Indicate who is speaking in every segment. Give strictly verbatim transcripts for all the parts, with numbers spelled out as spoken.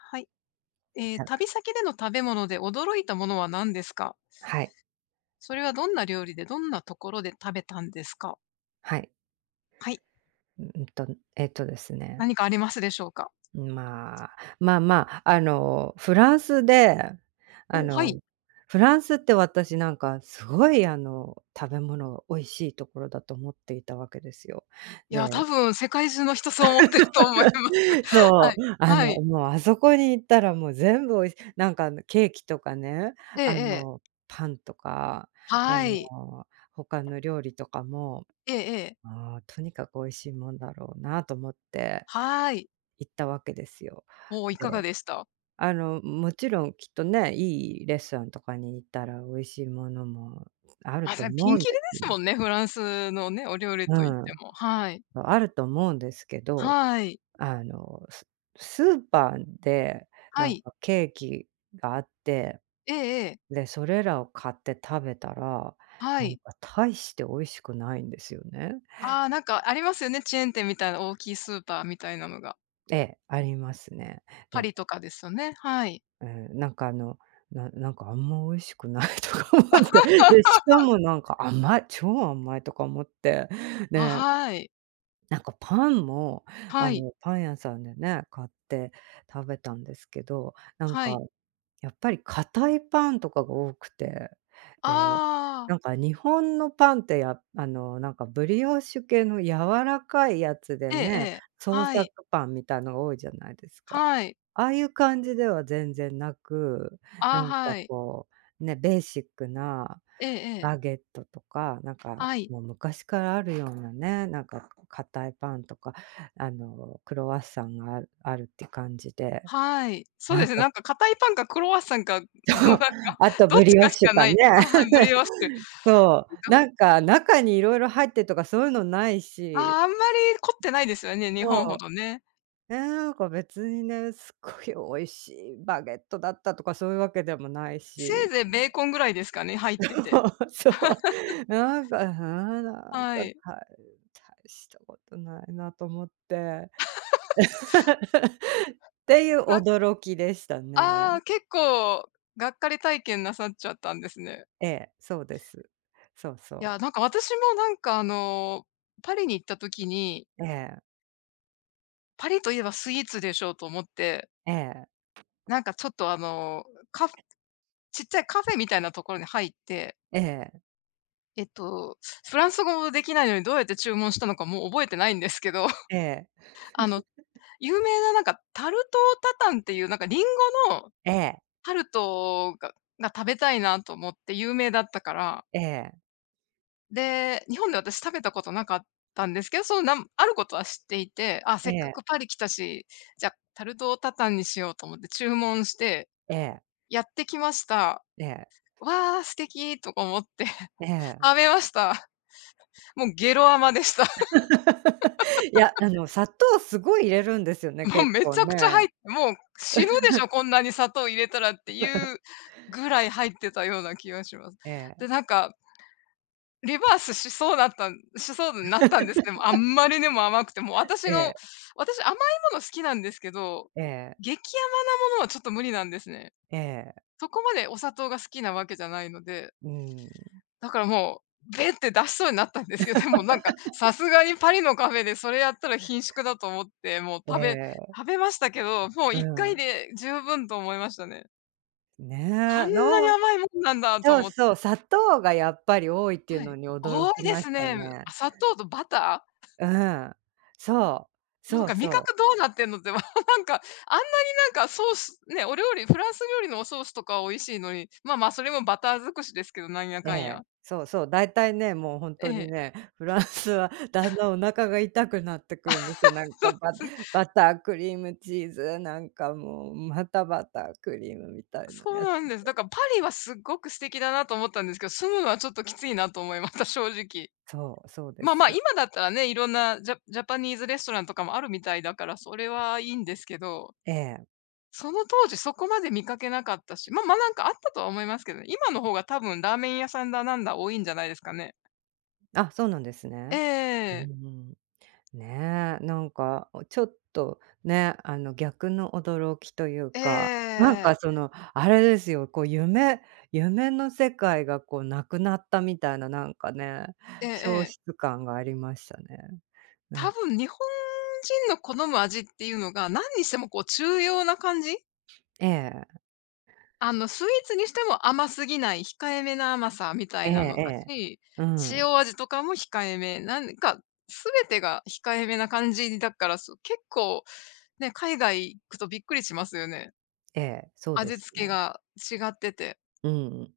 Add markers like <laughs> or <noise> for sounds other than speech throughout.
Speaker 1: はい。ええ、
Speaker 2: <unintelligible>
Speaker 1: 旅先での食べ物で驚いたものは何ですか？
Speaker 2: はい。
Speaker 1: それはどんな料理で、どんなところで食べたんですか。
Speaker 2: はい。
Speaker 1: はい。
Speaker 2: ううんと、えっとですね
Speaker 1: 何かありますでしょうか。
Speaker 2: うまあ、まあまあ、あの、フランスで、あ
Speaker 1: お、はい。
Speaker 2: の、フランスって私なんかすごいあの、食べ物美味しいところだと思っていたわけですよ。
Speaker 1: いや、多
Speaker 2: で
Speaker 1: 分世界中の人そう思ってると思います。
Speaker 2: <laughs>
Speaker 1: は
Speaker 2: そ
Speaker 1: い、
Speaker 2: う、あ
Speaker 1: は
Speaker 2: の、
Speaker 1: い。
Speaker 2: もうあそこに行ったらもう全部美味しなんかあの、ケーキとかね、
Speaker 1: ええ
Speaker 2: あ
Speaker 1: ええ。
Speaker 2: の、パンとか、あ
Speaker 1: はい。
Speaker 2: の、他の料理とかも、
Speaker 1: ええええ。
Speaker 2: もうとにかく美味しいもんだろうなと思って、
Speaker 1: はい。
Speaker 2: 行ったわけですよ。
Speaker 1: おお、いかが
Speaker 2: で、
Speaker 1: でした。
Speaker 2: あの、もちろんきっとね、いいレストランとかに行ったら美味しいものもある
Speaker 1: あ、
Speaker 2: と
Speaker 1: せんピ
Speaker 2: 思
Speaker 1: ン
Speaker 2: うん
Speaker 1: キリで
Speaker 2: で。
Speaker 1: す
Speaker 2: <unintelligible>
Speaker 1: もんね、フランスのね、お料理
Speaker 2: う
Speaker 1: と言って
Speaker 2: ん、
Speaker 1: も、はい。
Speaker 2: ま、あると思うんですけど、
Speaker 1: はい。
Speaker 2: あの、すスーパーで
Speaker 1: は
Speaker 2: なん
Speaker 1: い。
Speaker 2: かケーキがあって、
Speaker 1: ええええ。
Speaker 2: で、それらを買って食べたら、
Speaker 1: は
Speaker 2: なん
Speaker 1: い。
Speaker 2: か大して美味しくないんですよね。
Speaker 1: ああ、なんかありますよね、チェーン店みたいな大きいスーパーみたいなのが。
Speaker 2: ええ、ありますね。
Speaker 1: パ
Speaker 2: で
Speaker 1: リとかですよね、はい。
Speaker 2: うん、なんかあの、ななんかあんま美味しくないとか思って。で、しか
Speaker 1: <laughs>
Speaker 2: もなんか「甘い、超甘い」とか思って。
Speaker 1: あ、
Speaker 2: で
Speaker 1: はい。
Speaker 2: なんかパンも、あ
Speaker 1: はい。
Speaker 2: の、パン屋さんでね、買って食べたんですけど。なん
Speaker 1: は
Speaker 2: か、
Speaker 1: い。
Speaker 2: やっぱり、硬いパンとかが多くて。で、
Speaker 1: ああ。
Speaker 2: なんか日本のパンってやあの、なんかブリオッシュ系の柔らかいやつで
Speaker 1: えええ
Speaker 2: ね、
Speaker 1: え。
Speaker 2: 創
Speaker 1: はい。
Speaker 2: 作パンみたいの多いじゃないですか。
Speaker 1: はい。
Speaker 2: ああいう感じでは全然なく。な
Speaker 1: ああ、
Speaker 2: んか
Speaker 1: はい。
Speaker 2: こう、ね、ベーシックな、
Speaker 1: ええええ。
Speaker 2: バゲットとか、なんか
Speaker 1: はい。
Speaker 2: もう昔からあるようなね、なんか固いパンとか、あのクロワッサンがああるって感じで。
Speaker 1: はい。そう
Speaker 2: な
Speaker 1: で
Speaker 2: ん
Speaker 1: すね、
Speaker 2: か
Speaker 1: なんか硬いパンかクロワッサンかのな
Speaker 2: そ
Speaker 1: ん
Speaker 2: う。
Speaker 1: か、
Speaker 2: あと
Speaker 1: どっ
Speaker 2: ブ
Speaker 1: ち
Speaker 2: リオ
Speaker 1: か
Speaker 2: ッ
Speaker 1: し
Speaker 2: シュ
Speaker 1: かな
Speaker 2: パ
Speaker 1: い
Speaker 2: ン
Speaker 1: っ
Speaker 2: ね。
Speaker 1: てああ、はい、ブリオッシュ。
Speaker 2: <chuckles> そう。
Speaker 1: <unintelligible>
Speaker 2: なんか、中にいろいろ入ってるとかそういうのない
Speaker 1: あ
Speaker 2: し。
Speaker 1: あ、あんまり凝ってないですよね、日本
Speaker 2: そ
Speaker 1: ほ
Speaker 2: う。
Speaker 1: どね。
Speaker 2: なんか別にね「すっごい美味しいバゲットだった」とか、そういうわけでもない
Speaker 1: せい
Speaker 2: し。
Speaker 1: ぜいベーコンぐらいですかね、入って
Speaker 2: そ
Speaker 1: て。
Speaker 2: うそう。
Speaker 1: <chuckles>
Speaker 2: なんか、はなん
Speaker 1: は
Speaker 2: か、
Speaker 1: い。
Speaker 2: たい大したことないなと思って。
Speaker 1: <laughs>
Speaker 2: <laughs> っていう
Speaker 1: なん
Speaker 2: 驚きでしたね。
Speaker 1: ああ、結構、がっかり体験なさっちゃったんですね。
Speaker 2: ええ、そうです。そうそ
Speaker 1: い
Speaker 2: う。
Speaker 1: や、なんか私もなんかあの、パリに行った時に
Speaker 2: ええ。
Speaker 1: パリと言えばスイーツでしょうと思って
Speaker 2: ええ。
Speaker 1: なんかちょっとあの、カちっちゃいカフェみたいなところに入って。
Speaker 2: ええ。
Speaker 1: えっと、フランス語も出来ないのに、どうやって注文したのか、もう覚えてないんですけど。
Speaker 2: ええ。
Speaker 1: あの、
Speaker 2: <laughs>
Speaker 1: 有名ななんか、タルトタタンっていう、なんかリンゴの、
Speaker 2: ええ。
Speaker 1: タルトが、が食べたいなと思って。有名だったから。
Speaker 2: ええ。
Speaker 1: で、日本で私食べたことなかったんですけど、そのなん、あることは知っていて、あ、
Speaker 2: え
Speaker 1: せっか
Speaker 2: え。
Speaker 1: くパリ来たし、じゃ、タルトタタンにしようと思って注文して。
Speaker 2: ええ。
Speaker 1: やってきました。
Speaker 2: ええ。
Speaker 1: わあ、素敵とか思って、
Speaker 2: ええ。
Speaker 1: 食べました。もうゲロアマでした。
Speaker 2: <laughs> いや、
Speaker 1: <laughs>
Speaker 2: あの砂糖すごい入れるんですよね。
Speaker 1: もう
Speaker 2: 結
Speaker 1: め
Speaker 2: 構
Speaker 1: ちゃくちゃ
Speaker 2: ね。
Speaker 1: はい、もう、死ぬでしょ、
Speaker 2: <laughs>
Speaker 1: こんなに砂糖入れたらっていう、
Speaker 2: <laughs>
Speaker 1: ぐらい入ってたような気がします。
Speaker 2: ええ。
Speaker 1: で、なんかリバースしそうだったんしそうになったんですけど、あん
Speaker 2: <laughs>
Speaker 1: まりにも甘くて、もう私
Speaker 2: え
Speaker 1: の、
Speaker 2: え。
Speaker 1: 私甘いもの好きなんですけど、
Speaker 2: ええ。
Speaker 1: 激甘なものはちょっと無理なんですね。
Speaker 2: ええ。
Speaker 1: そこまで、お砂糖が好きなわけじゃないので
Speaker 2: うーん。
Speaker 1: だからもう、べって出しそうになったんですけど、でもなんか、さ
Speaker 2: <laughs>
Speaker 1: すがにパリのカフェでそれやったらひんしゅくだと思って、もう
Speaker 2: え
Speaker 1: 食べ
Speaker 2: え。
Speaker 1: 食べましたけど、もう
Speaker 2: う
Speaker 1: いっかい
Speaker 2: ん。
Speaker 1: で十分と思いましたね。こん
Speaker 2: ね、
Speaker 1: なに
Speaker 2: の
Speaker 1: 甘いもんなんだと
Speaker 2: そう
Speaker 1: 思っ
Speaker 2: そう。砂糖がやっぱり多いっていう
Speaker 1: は
Speaker 2: の
Speaker 1: い。
Speaker 2: に驚
Speaker 1: 多い
Speaker 2: き
Speaker 1: で
Speaker 2: ま
Speaker 1: す
Speaker 2: した
Speaker 1: ね。あ、
Speaker 2: ね。
Speaker 1: 砂糖とバター？
Speaker 2: うん。そう。
Speaker 1: なん
Speaker 2: そう
Speaker 1: か、味
Speaker 2: そう。
Speaker 1: 覚どうなってんのって、<chuckles> なんか、あんなになんか、ソースね、お料理フランス料理のおソースとかは美味しいのに、まあ、まあ、それもバター尽くしですけど、なんや
Speaker 2: え
Speaker 1: かんや。
Speaker 2: え。そうそう。大体ね、もう本
Speaker 1: え
Speaker 2: 当に
Speaker 1: え。
Speaker 2: ね、フランスはだん
Speaker 1: <chuckles>
Speaker 2: だんお腹が痛くなってくるんですよ。なん
Speaker 1: <laughs> そう
Speaker 2: か、
Speaker 1: で
Speaker 2: バ
Speaker 1: す。
Speaker 2: バター、クリームチーズ、なんかもう、またバター、クリームみたいな
Speaker 1: そう
Speaker 2: やつ
Speaker 1: なんです。
Speaker 2: で。
Speaker 1: だからパリはすごく素敵だなと思ったんですけど、住むのはちょっときついなと思いました、正直。
Speaker 2: そう、そうで
Speaker 1: まあ
Speaker 2: す
Speaker 1: まあ、
Speaker 2: よ。
Speaker 1: 今だったらね、色んなジャジャパニーズレストランとかもあるみたいだから、それはいいんですけど。
Speaker 2: ええ。
Speaker 1: その当時そこまで見かけなかったし、まま、なんかあったとは思いますけどね、今の方が多分、ラーメン屋さんだなんだ多いんじゃないですかね。
Speaker 2: あ、そうなんです
Speaker 1: えええ
Speaker 2: ね。うー
Speaker 1: えええ。
Speaker 2: ん。ねえ、なんか、ちょっと、ね、あの、逆の驚きという
Speaker 1: ええええ
Speaker 2: か、なん
Speaker 1: ええええ。
Speaker 2: かその、あれですよ、こう、夢夢の世界がこう、なくなったみたいな、なんかね、
Speaker 1: ええ
Speaker 2: 消
Speaker 1: ええ。
Speaker 2: 失感がありましたね。な
Speaker 1: 多
Speaker 2: ん
Speaker 1: 分、日本人の好む味っていうのが、なんにしてもこう中庸な感じ？
Speaker 2: ええ。
Speaker 1: あの、スイーツにしても甘すぎない控えめな甘さみたい
Speaker 2: ええ
Speaker 1: なのだし、
Speaker 2: ええ、うん。
Speaker 1: 塩味とかも控えめ。なんか、すべてが控えめな感じだから、そう、結構、ね、海外行くとびっくりしますよね。
Speaker 2: ええ、そうで
Speaker 1: 味
Speaker 2: す
Speaker 1: 付け
Speaker 2: ね。
Speaker 1: が違ってて。
Speaker 2: うん。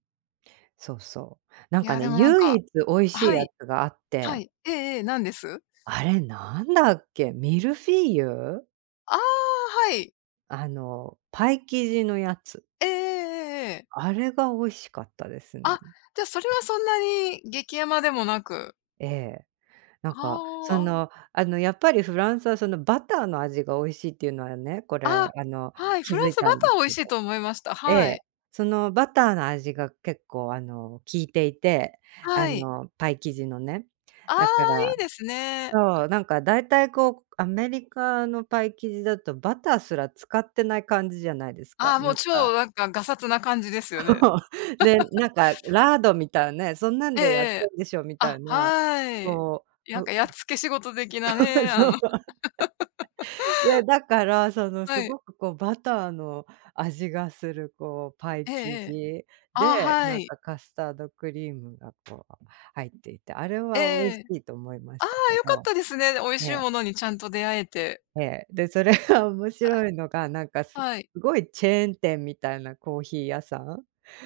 Speaker 2: そうそう、なん
Speaker 1: い
Speaker 2: か
Speaker 1: や、
Speaker 2: ね、
Speaker 1: でもなん
Speaker 2: 唯
Speaker 1: か
Speaker 2: 一美味しい
Speaker 1: は
Speaker 2: や
Speaker 1: い。
Speaker 2: つがあっ
Speaker 1: は
Speaker 2: て
Speaker 1: い。ええええ、何です？
Speaker 2: あれ、なんだっけ？ミルフィーユ？
Speaker 1: ああ、はい。
Speaker 2: あの、パイ生地のやつ
Speaker 1: ええええええええ。
Speaker 2: あれが美味しかったです
Speaker 1: あ、
Speaker 2: ね。
Speaker 1: じゃ、それはそんなに激甘でもなく。
Speaker 2: ええ。なん
Speaker 1: は
Speaker 2: か、そ
Speaker 1: あ。
Speaker 2: の、あの、やっぱりフランスはその、バターの味が美味しいっていうのはね、こ
Speaker 1: あ
Speaker 2: れ、あの、
Speaker 1: あ、はい、
Speaker 2: 気
Speaker 1: フラ
Speaker 2: づ
Speaker 1: ン
Speaker 2: い
Speaker 1: ス
Speaker 2: た
Speaker 1: バ
Speaker 2: ん
Speaker 1: タ
Speaker 2: です
Speaker 1: ー美
Speaker 2: け
Speaker 1: 味しい
Speaker 2: ど
Speaker 1: と思いました、
Speaker 2: え
Speaker 1: は
Speaker 2: え、
Speaker 1: い。
Speaker 2: そのバターの味が結構あの、効いていて、あ
Speaker 1: はい。
Speaker 2: の、パイ生地のね。
Speaker 1: あ
Speaker 2: だか
Speaker 1: あ、
Speaker 2: ら。
Speaker 1: いいですね。
Speaker 2: そう、なんか大体こう、アメリカのパイ生地だとバターすら使ってない感じじゃないですか、
Speaker 1: ああ、も
Speaker 2: な
Speaker 1: う、
Speaker 2: んか。
Speaker 1: 超、なんか、がさつな感じですよね。
Speaker 2: そう、で、
Speaker 1: <laughs>
Speaker 2: なんかラードみたいね、そんなん
Speaker 1: ええ
Speaker 2: でやって
Speaker 1: ええ。
Speaker 2: るんでしょみた
Speaker 1: あ、
Speaker 2: いな、
Speaker 1: はい。
Speaker 2: そう。
Speaker 1: やん
Speaker 2: そ
Speaker 1: かやっつけ仕事的な
Speaker 2: そう
Speaker 1: ね、あ
Speaker 2: そう。
Speaker 1: の。<chuckles>
Speaker 2: <chuckles> で、だから、そのす
Speaker 1: はい。
Speaker 2: ごくこう、バターの味がするこう、パイ
Speaker 1: ええ
Speaker 2: 生
Speaker 1: ええ。
Speaker 2: 地
Speaker 1: ああ、
Speaker 2: で、
Speaker 1: は
Speaker 2: なん
Speaker 1: い。
Speaker 2: かカスタードクリームがこう入っていて、あれ
Speaker 1: え
Speaker 2: は美味し
Speaker 1: え。
Speaker 2: いと思いま
Speaker 1: あ
Speaker 2: した
Speaker 1: あ、
Speaker 2: け
Speaker 1: よかっ
Speaker 2: ど。
Speaker 1: たですね、で、美味
Speaker 2: え
Speaker 1: しい
Speaker 2: え。
Speaker 1: ものにちゃんと出会えて。
Speaker 2: ええ、で、それが面
Speaker 1: あ、
Speaker 2: 白いのが、なんかす
Speaker 1: はい。
Speaker 2: すごいチェーン店みたいなコーヒー屋さん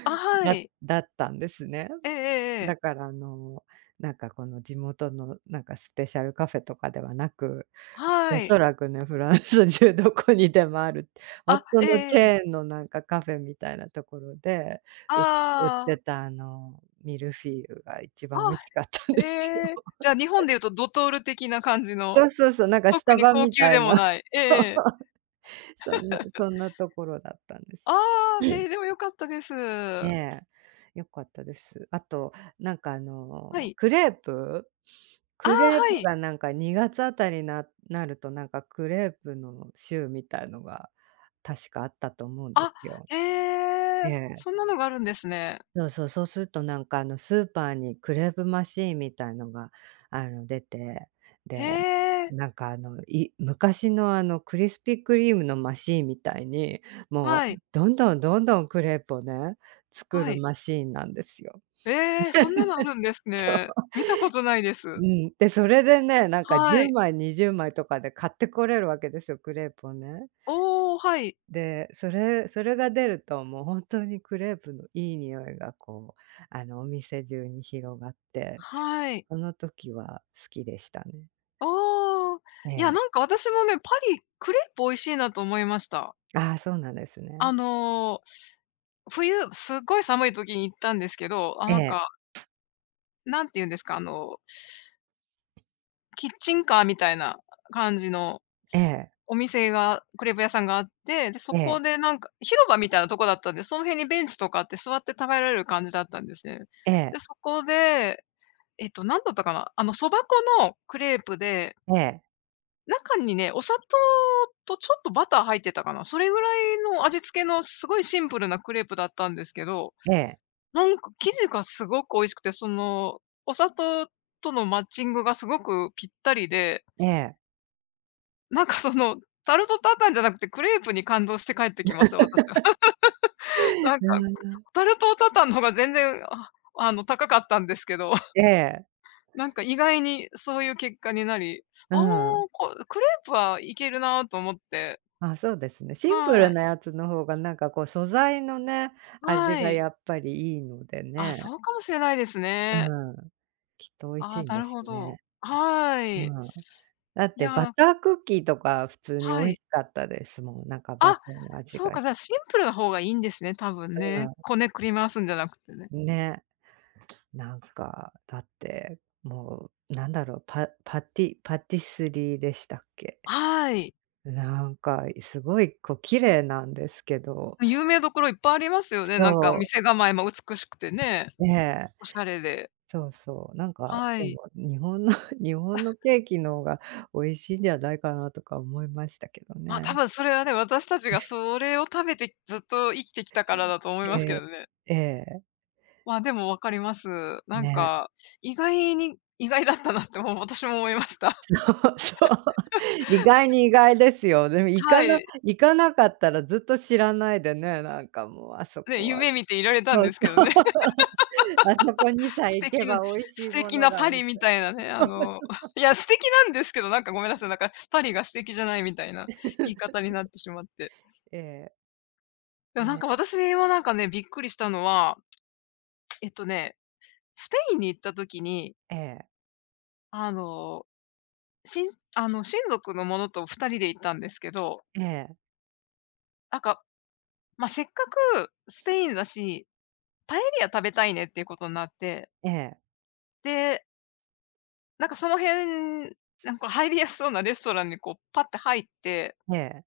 Speaker 1: あ、は
Speaker 2: だ
Speaker 1: い。
Speaker 2: だったんですね。
Speaker 1: ええええええ。
Speaker 2: だからあの、なんか、この、地元の、なんかスペシャルカフェとかではなく、
Speaker 1: は
Speaker 2: お
Speaker 1: い。
Speaker 2: そらくね、フランス中どこにでもある、ほん
Speaker 1: あ、
Speaker 2: と
Speaker 1: ええ
Speaker 2: のチ
Speaker 1: ええ。
Speaker 2: ェーンのなんかカフェみたいなところで、う売っ
Speaker 1: あ
Speaker 2: て
Speaker 1: あ。
Speaker 2: たあの、ミルフィーユが一
Speaker 1: あ
Speaker 2: 番美味し
Speaker 1: あ。
Speaker 2: かったんですよ。
Speaker 1: へえ。じゃあ、日本
Speaker 2: <chuckles>
Speaker 1: で言うとドトール的な感じ
Speaker 2: そ
Speaker 1: の。
Speaker 2: うそうそう、なんかス
Speaker 1: 特
Speaker 2: タ
Speaker 1: に
Speaker 2: バ
Speaker 1: 高
Speaker 2: み
Speaker 1: 級
Speaker 2: た
Speaker 1: で
Speaker 2: いな。
Speaker 1: もない。ええええ。
Speaker 2: <chuckles> そんな
Speaker 1: <chuckles>
Speaker 2: そんなところだったんで
Speaker 1: あ
Speaker 2: す。
Speaker 1: あ、へ
Speaker 2: <clears throat>
Speaker 1: え、でもよかったです。
Speaker 2: ええ、よかったです。あと、なんかあ
Speaker 1: は
Speaker 2: の、
Speaker 1: い。
Speaker 2: クレープ？
Speaker 1: ああ、
Speaker 2: クレープ
Speaker 1: はい。
Speaker 2: がなんかにがつあたりにななると、なんかクレープの週みたいのが確かあったと思うんで
Speaker 1: あ、
Speaker 2: すよ。
Speaker 1: へ
Speaker 2: え
Speaker 1: え、
Speaker 2: え。
Speaker 1: そんなのがあるんですね。
Speaker 2: そうそう、そうするとなんかあの、スーパーにクレープマシーンみたいのがあの、出て、
Speaker 1: へ
Speaker 2: で、
Speaker 1: え。
Speaker 2: なんかあの、い昔のあの、クリスピークリームのマシーンみたいに、も
Speaker 1: は
Speaker 2: う、
Speaker 1: い。
Speaker 2: どんどんどんどんクレープをね、作
Speaker 1: は
Speaker 2: る
Speaker 1: い。
Speaker 2: マシーンなんですよ。
Speaker 1: ええ、そんなのあるんです
Speaker 2: <laughs> そ
Speaker 1: ね。
Speaker 2: う。
Speaker 1: 見たことないで
Speaker 2: う
Speaker 1: す。
Speaker 2: ん、で、それでね、なんかじ
Speaker 1: は
Speaker 2: ゅう
Speaker 1: い。
Speaker 2: まいにじゅうまいとかで買ってこれるわけですよ、クレープをね。
Speaker 1: おお、はい。
Speaker 2: で、それそれが出るともうほんとにクレープのいい匂いがこう、あの、お店中に広がって、
Speaker 1: はい。
Speaker 2: その時は好きでしたね。
Speaker 1: ああ、
Speaker 2: え
Speaker 1: いや、
Speaker 2: え。
Speaker 1: なんか私もね、パリ、クレープ美味しいなと思いました。
Speaker 2: ああ、そうなんです
Speaker 1: あ
Speaker 2: ね。
Speaker 1: の、冬、すっごい寒い時に行ったんですけど、あ、
Speaker 2: え
Speaker 1: なんか
Speaker 2: え。
Speaker 1: なんて言うんですか。あのキッチンカーみたいな感じの、
Speaker 2: ええ。
Speaker 1: お店が、クレープ屋さんがあって、で、そ
Speaker 2: え
Speaker 1: こ
Speaker 2: え。
Speaker 1: でなんか、広場みたいなとこだったんで、その辺にベンチとかあって座って食べられる感じだったんですね。
Speaker 2: ええ。
Speaker 1: で、そこで、えっと、何だったかな。あの、そば粉のクレープで
Speaker 2: ええ。
Speaker 1: 中にね、お砂糖とちょっとバター入ってたかな。それぐらいの味付けのすごいシンプルなクレープだったんですけど。
Speaker 2: ええ。
Speaker 1: なんか生地がすごく美味しくて、その、お砂糖とのマッチングがすごくぴったりで
Speaker 2: ええ。
Speaker 1: なんかその、タルト・タタンじゃなくて、クレープに感動して帰ってきました、私は。<laughs>
Speaker 2: <laughs> う
Speaker 1: なんか、
Speaker 2: ーん。
Speaker 1: タルト・タタンの方が全然、ああの、高かったんですけど。<chuckles>
Speaker 2: ええ。
Speaker 1: なんか意外にそういう結果になり、
Speaker 2: う
Speaker 1: ああ、
Speaker 2: ん。
Speaker 1: こクレープはいけるなと思って。
Speaker 2: あ、そうですね、シンプル
Speaker 1: はい。
Speaker 2: なやつの方がなんかこう素材のね、味
Speaker 1: は
Speaker 2: が
Speaker 1: い。
Speaker 2: やっぱりいいので
Speaker 1: ああ、
Speaker 2: ね。
Speaker 1: そうかもしれないです
Speaker 2: う
Speaker 1: ね。
Speaker 2: ん。きっと美味し
Speaker 1: あ
Speaker 2: いん
Speaker 1: あ、な
Speaker 2: で
Speaker 1: る
Speaker 2: す
Speaker 1: ほ
Speaker 2: ね。
Speaker 1: ど。あ、は
Speaker 2: う
Speaker 1: い。
Speaker 2: ん。だっ
Speaker 1: い
Speaker 2: てバ
Speaker 1: や。
Speaker 2: タークッキーとか普通に美
Speaker 1: は
Speaker 2: 味
Speaker 1: い。
Speaker 2: しかったですもん。なんかバタ
Speaker 1: あ、
Speaker 2: ーの味
Speaker 1: そ
Speaker 2: が
Speaker 1: う
Speaker 2: し
Speaker 1: か。じゃあ、シン
Speaker 2: て。
Speaker 1: プルな方がいいんですね、多分
Speaker 2: う
Speaker 1: ね。
Speaker 2: ん。
Speaker 1: こねくり回すんじゃなくてね。
Speaker 2: ね。なんか、だって、もう、何だろう、パパティパティスリーでしたっけ。
Speaker 1: はい。
Speaker 2: なんか、いすごい、こう、綺麗なんですけど。
Speaker 1: あ、有名どころいっぱいありますよね。
Speaker 2: そ
Speaker 1: なんか
Speaker 2: う。
Speaker 1: 店構えも美しくてね。
Speaker 2: ええ。
Speaker 1: お洒落で。
Speaker 2: そうそう。なんか、
Speaker 1: は
Speaker 2: で
Speaker 1: い。
Speaker 2: も日本の、日本
Speaker 1: <coughs>
Speaker 2: のケーキの方が、美味しいんじゃないかなとか思いましたけど
Speaker 1: まあ、
Speaker 2: ね。
Speaker 1: 多分それはね、私たちが
Speaker 2: ね。
Speaker 1: それを食べてずっと生きてきたからだと
Speaker 2: <clears throat>
Speaker 1: 思いま
Speaker 2: え
Speaker 1: すけ
Speaker 2: え、
Speaker 1: どね。
Speaker 2: ええ。
Speaker 1: まあ、でも分かります。なん
Speaker 2: ね。
Speaker 1: か、意外に意外だったなってもう私も思いました。
Speaker 2: そうそう。<chuckles> 意外
Speaker 1: <chuckles>
Speaker 2: に意外ですよ。でも行
Speaker 1: は
Speaker 2: かな
Speaker 1: い。
Speaker 2: 行かなかったらずっと知らないでね、なんかもうあそ
Speaker 1: ね、
Speaker 2: こは。
Speaker 1: 夢見ていられたん
Speaker 2: そう
Speaker 1: で
Speaker 2: そ
Speaker 1: す
Speaker 2: う。
Speaker 1: けどね。
Speaker 2: <chuckles> あそこに
Speaker 1: <laughs>
Speaker 2: さえ
Speaker 1: 素
Speaker 2: 行け
Speaker 1: 敵の
Speaker 2: ば美味し
Speaker 1: 素
Speaker 2: いも
Speaker 1: 敵
Speaker 2: の
Speaker 1: な
Speaker 2: が、
Speaker 1: パ
Speaker 2: み
Speaker 1: リみ
Speaker 2: たい。
Speaker 1: たいなね。あの、<chuckles>
Speaker 2: <unintelligible>
Speaker 1: いや、素敵なんですけど、なんかごめんなさ
Speaker 2: <unintelligible>
Speaker 1: い、なんか、パリが素敵じゃないみたいな言い方になっ
Speaker 2: <chuckles>
Speaker 1: てしまって。
Speaker 2: ええ。
Speaker 1: や、
Speaker 2: ん、
Speaker 1: なんか
Speaker 2: ね。
Speaker 1: 私はなんかね、びっくりしたのはえっとね、スペインに行った時に
Speaker 2: ええ。
Speaker 1: あの、しんあの、親族の者とふたりで行ったんですけど。
Speaker 2: ええ。
Speaker 1: あかまあ「せっかくスペインだし、パエリア食べたいね」っていうことになって。
Speaker 2: ええ。
Speaker 1: でなんかその辺、なんこう入りやすそうなレストランにこう、ぱっと入って。
Speaker 2: ええ。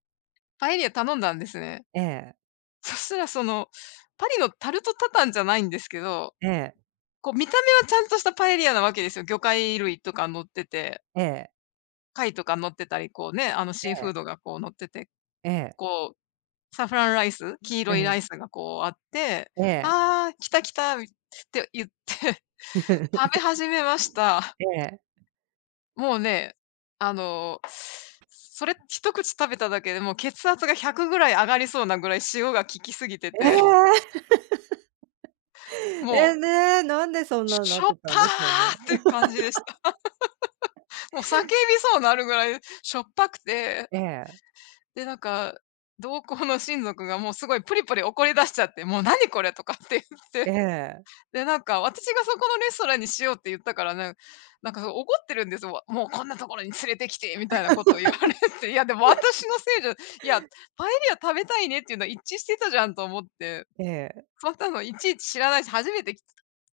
Speaker 1: パエリア頼んだんですね。
Speaker 2: ええ。
Speaker 1: そしたら、その、パリのタルトタタンじゃないんですけど。
Speaker 2: ええ。
Speaker 1: こう、見た目はちゃんとしたパエリアなわけですよ、魚介類とか乗ってて。
Speaker 2: ええ。
Speaker 1: 貝とか乗ってたり、こう、ね、あの、
Speaker 2: え
Speaker 1: シーフ
Speaker 2: え。
Speaker 1: ードが、こう乗ってて。
Speaker 2: ええ。
Speaker 1: こう、サフランライス、黄色
Speaker 2: う
Speaker 1: いラ
Speaker 2: ん。
Speaker 1: イスがこうあって
Speaker 2: ええ。
Speaker 1: 「ああ、来た来た」みて、言って、食べ始めまし
Speaker 2: <chuckles>
Speaker 1: た。
Speaker 2: ええ。
Speaker 1: もうね、あの、それ一口食べただけで、もう血圧がひゃくぐらい上がりそうなぐらい塩が効きすぎて
Speaker 2: え。
Speaker 1: て。
Speaker 2: <laughs>
Speaker 1: もう
Speaker 2: え、ね、なんでそん
Speaker 1: 「しょ
Speaker 2: なんな
Speaker 1: し
Speaker 2: っ
Speaker 1: ょっ
Speaker 2: て
Speaker 1: ぱ！」
Speaker 2: たんでしょうね。
Speaker 1: って感じでした。
Speaker 2: <laughs>
Speaker 1: <laughs> もう叫びそうなるぐらいしょっぱくて。
Speaker 2: ええ。
Speaker 1: で、なんか、同行の親族がもう、すごいぷりぷり怒り出しちゃって。「もう何これ」とかって言っ
Speaker 2: え
Speaker 1: て。
Speaker 2: え。
Speaker 1: で、なんか、私が「そこのレストランにしよう」って言ったからね、なんか怒ってるんです。わ「もうこんなところに連れてきて」みたいなこと言われ
Speaker 2: <laughs>
Speaker 1: て。いや、でも私
Speaker 2: <unintelligible>
Speaker 1: のせいじゃいや、パエリア食べたいねっていうのは一致してたじゃんと思って。
Speaker 2: ええ。
Speaker 1: そんなのいちいち知らないし、初めてき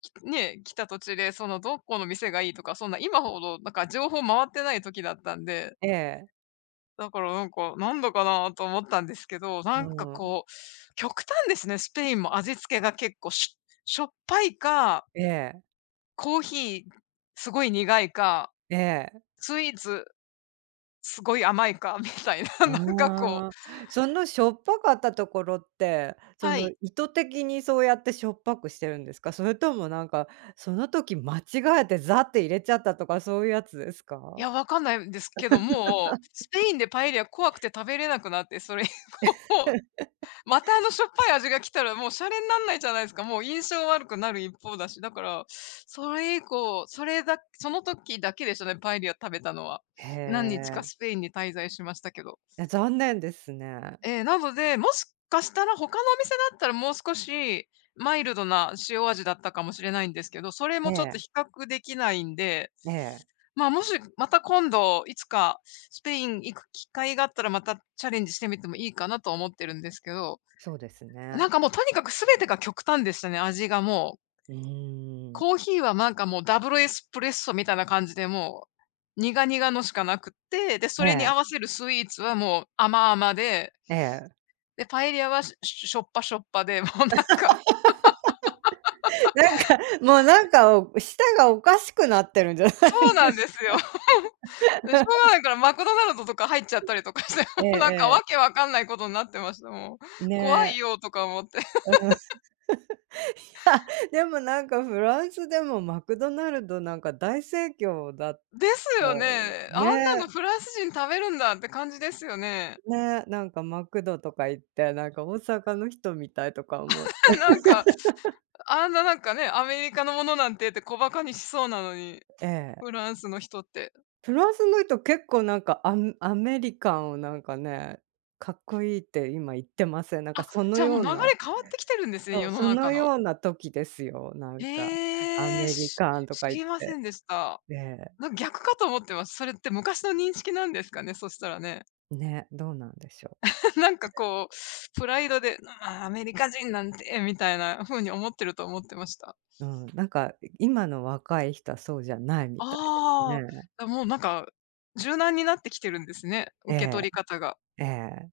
Speaker 1: つきねえ、来た途中で、その、どこの店がいいとか、そんな今ほどなんか情報回ってない時だったんで。
Speaker 2: ええ。
Speaker 1: だからなんか「なんだかなあ」と思ったんですけど。
Speaker 2: う
Speaker 1: なんか
Speaker 2: ーん。
Speaker 1: こう、極端ですね、スペインも味付けが結構、ししょっぱいか
Speaker 2: ええ。
Speaker 1: コーヒー、すごい苦いか。
Speaker 2: ええ。
Speaker 1: スイーツ、すごい甘いか、みたいな、なんかこう。
Speaker 2: んあ。そのしょっぱかったところって、そ
Speaker 1: は
Speaker 2: の
Speaker 1: い。
Speaker 2: 意図的にそうやってしょっぱくしてるんですか？それともなんか、その時、間違えてざって入れちゃったとかそういうやつです
Speaker 1: い
Speaker 2: か？
Speaker 1: や、分かんないんですけど、もう、スペ
Speaker 2: <laughs>
Speaker 1: インでパエリア怖くて食べれなくなって、それ以降。
Speaker 2: <laughs>
Speaker 1: またあの、しょっぱい味が来たら、もう洒落になんないじゃないですか、もう印象悪くなる一方だし。だから、それ以降、それだその時だけですね、パエリア食べたのは。
Speaker 2: へ
Speaker 1: 何日か
Speaker 2: え。
Speaker 1: スペインに滞在しましたけど。
Speaker 2: や、残念ですね。
Speaker 1: ええ、なので、もしかしたら他のお店だったら、もう少しマイルドな塩味だったかもしれないんですけど、それ
Speaker 2: え
Speaker 1: もちょっと
Speaker 2: え。
Speaker 1: 比較できないんで。
Speaker 2: ええ。
Speaker 1: まあ、もし、また今度いつかスペイン行く機会があったら、またチャレンジしてみてもいいかなと思ってるんですけど。
Speaker 2: そうですね。
Speaker 1: なんかもう、とにかく全てが極端でしたね、味がもう。
Speaker 2: うーん。
Speaker 1: コーヒーはなんかもう、ダブルエスプレッソみたいな感じで、もう、苦々のしかなくって、で、そ
Speaker 2: え
Speaker 1: れに
Speaker 2: え。
Speaker 1: 合わせるスイーツは、もう甘々で。
Speaker 2: ええ。
Speaker 1: で、パエリアはししょっぱ、しょっぱで。もうなんか <laughs>
Speaker 2: <laughs> なんか、もうなんか舌がおかしくなってるんじゃな
Speaker 1: そう
Speaker 2: い
Speaker 1: な
Speaker 2: で
Speaker 1: ん
Speaker 2: す
Speaker 1: で
Speaker 2: か？
Speaker 1: すよ。<chuckles> で、しょうが
Speaker 2: <laughs>
Speaker 1: ないから、マクドナルドとか入っちゃったりとかして、
Speaker 2: ええ
Speaker 1: もうなんか
Speaker 2: ええ。
Speaker 1: 訳分かんないことになってました、もう、怖い
Speaker 2: ね。
Speaker 1: よ、とか思って。
Speaker 2: うん。<chuckles> い
Speaker 1: <laughs>
Speaker 2: や、でもなんかフランスでもマクドナルドなんか大盛況だっ
Speaker 1: です
Speaker 2: た
Speaker 1: よね。あんなの
Speaker 2: ね。
Speaker 1: フランス人食べるんだって感じですよね。
Speaker 2: ね、なんかマクドとか行って、なんか大阪の人みたいとか思って。
Speaker 1: <laughs> なんか、
Speaker 2: <laughs>
Speaker 1: あんななんかね、アメリカのものなんてって小馬鹿にしそうなのに、
Speaker 2: ええ。
Speaker 1: フランスの人って。
Speaker 2: フランスの人、結構なんか、アアメリカンをなんかね、かっこいいって今言ってません？なん
Speaker 1: あ
Speaker 2: か
Speaker 1: っ、
Speaker 2: その
Speaker 1: じゃあもう、
Speaker 2: よ
Speaker 1: 流
Speaker 2: う
Speaker 1: れ
Speaker 2: な
Speaker 1: 変わってきてるんです
Speaker 2: そ
Speaker 1: ね、
Speaker 2: う、
Speaker 1: 世の
Speaker 2: その
Speaker 1: 中の。
Speaker 2: ような時ですよ、なんか、ア
Speaker 1: へえ。
Speaker 2: メリ
Speaker 1: し
Speaker 2: カンと
Speaker 1: 知
Speaker 2: か言っ
Speaker 1: りませ
Speaker 2: て。
Speaker 1: んでした。
Speaker 2: ええ。
Speaker 1: なんか逆かと思ってます。それって昔の認識なんですかね、そしたらね。
Speaker 2: ね、どうなんでしょう？
Speaker 1: <chuckles> なんかこう、プライドで、「ああ、アメリカ人なんて」みたいな風に思ってると思ってました。
Speaker 2: うん、なんか今の若い人はそうじゃないみたいです
Speaker 1: あ
Speaker 2: ね。
Speaker 1: あ、もうなんか、柔軟になってきてるんですね、
Speaker 2: え
Speaker 1: 受け
Speaker 2: え。
Speaker 1: 取り方が。
Speaker 2: ええ。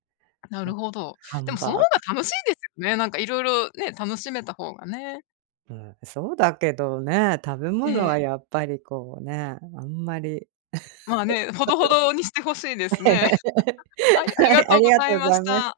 Speaker 1: なる
Speaker 2: な、
Speaker 1: ほど。
Speaker 2: ハ
Speaker 1: でも、
Speaker 2: ンバ
Speaker 1: そ
Speaker 2: ー
Speaker 1: の方
Speaker 2: ガー
Speaker 1: が楽しい
Speaker 2: <unintelligible>
Speaker 1: ですよね。なんか色々ね、楽しめた方がね。
Speaker 2: うん、そうだけどね、食べ物
Speaker 1: ええ。
Speaker 2: はやっぱりこうね、あんまり。
Speaker 1: まあね、ほどほどにしてほしいです
Speaker 2: <laughs> え
Speaker 1: ね。
Speaker 2: え。
Speaker 1: <laughs> はい、あり
Speaker 2: は
Speaker 1: が
Speaker 2: い、
Speaker 1: と
Speaker 2: あ
Speaker 1: うご
Speaker 2: りが
Speaker 1: ざ
Speaker 2: と
Speaker 1: い
Speaker 2: うご
Speaker 1: ま
Speaker 2: ざい
Speaker 1: し
Speaker 2: ます。
Speaker 1: た。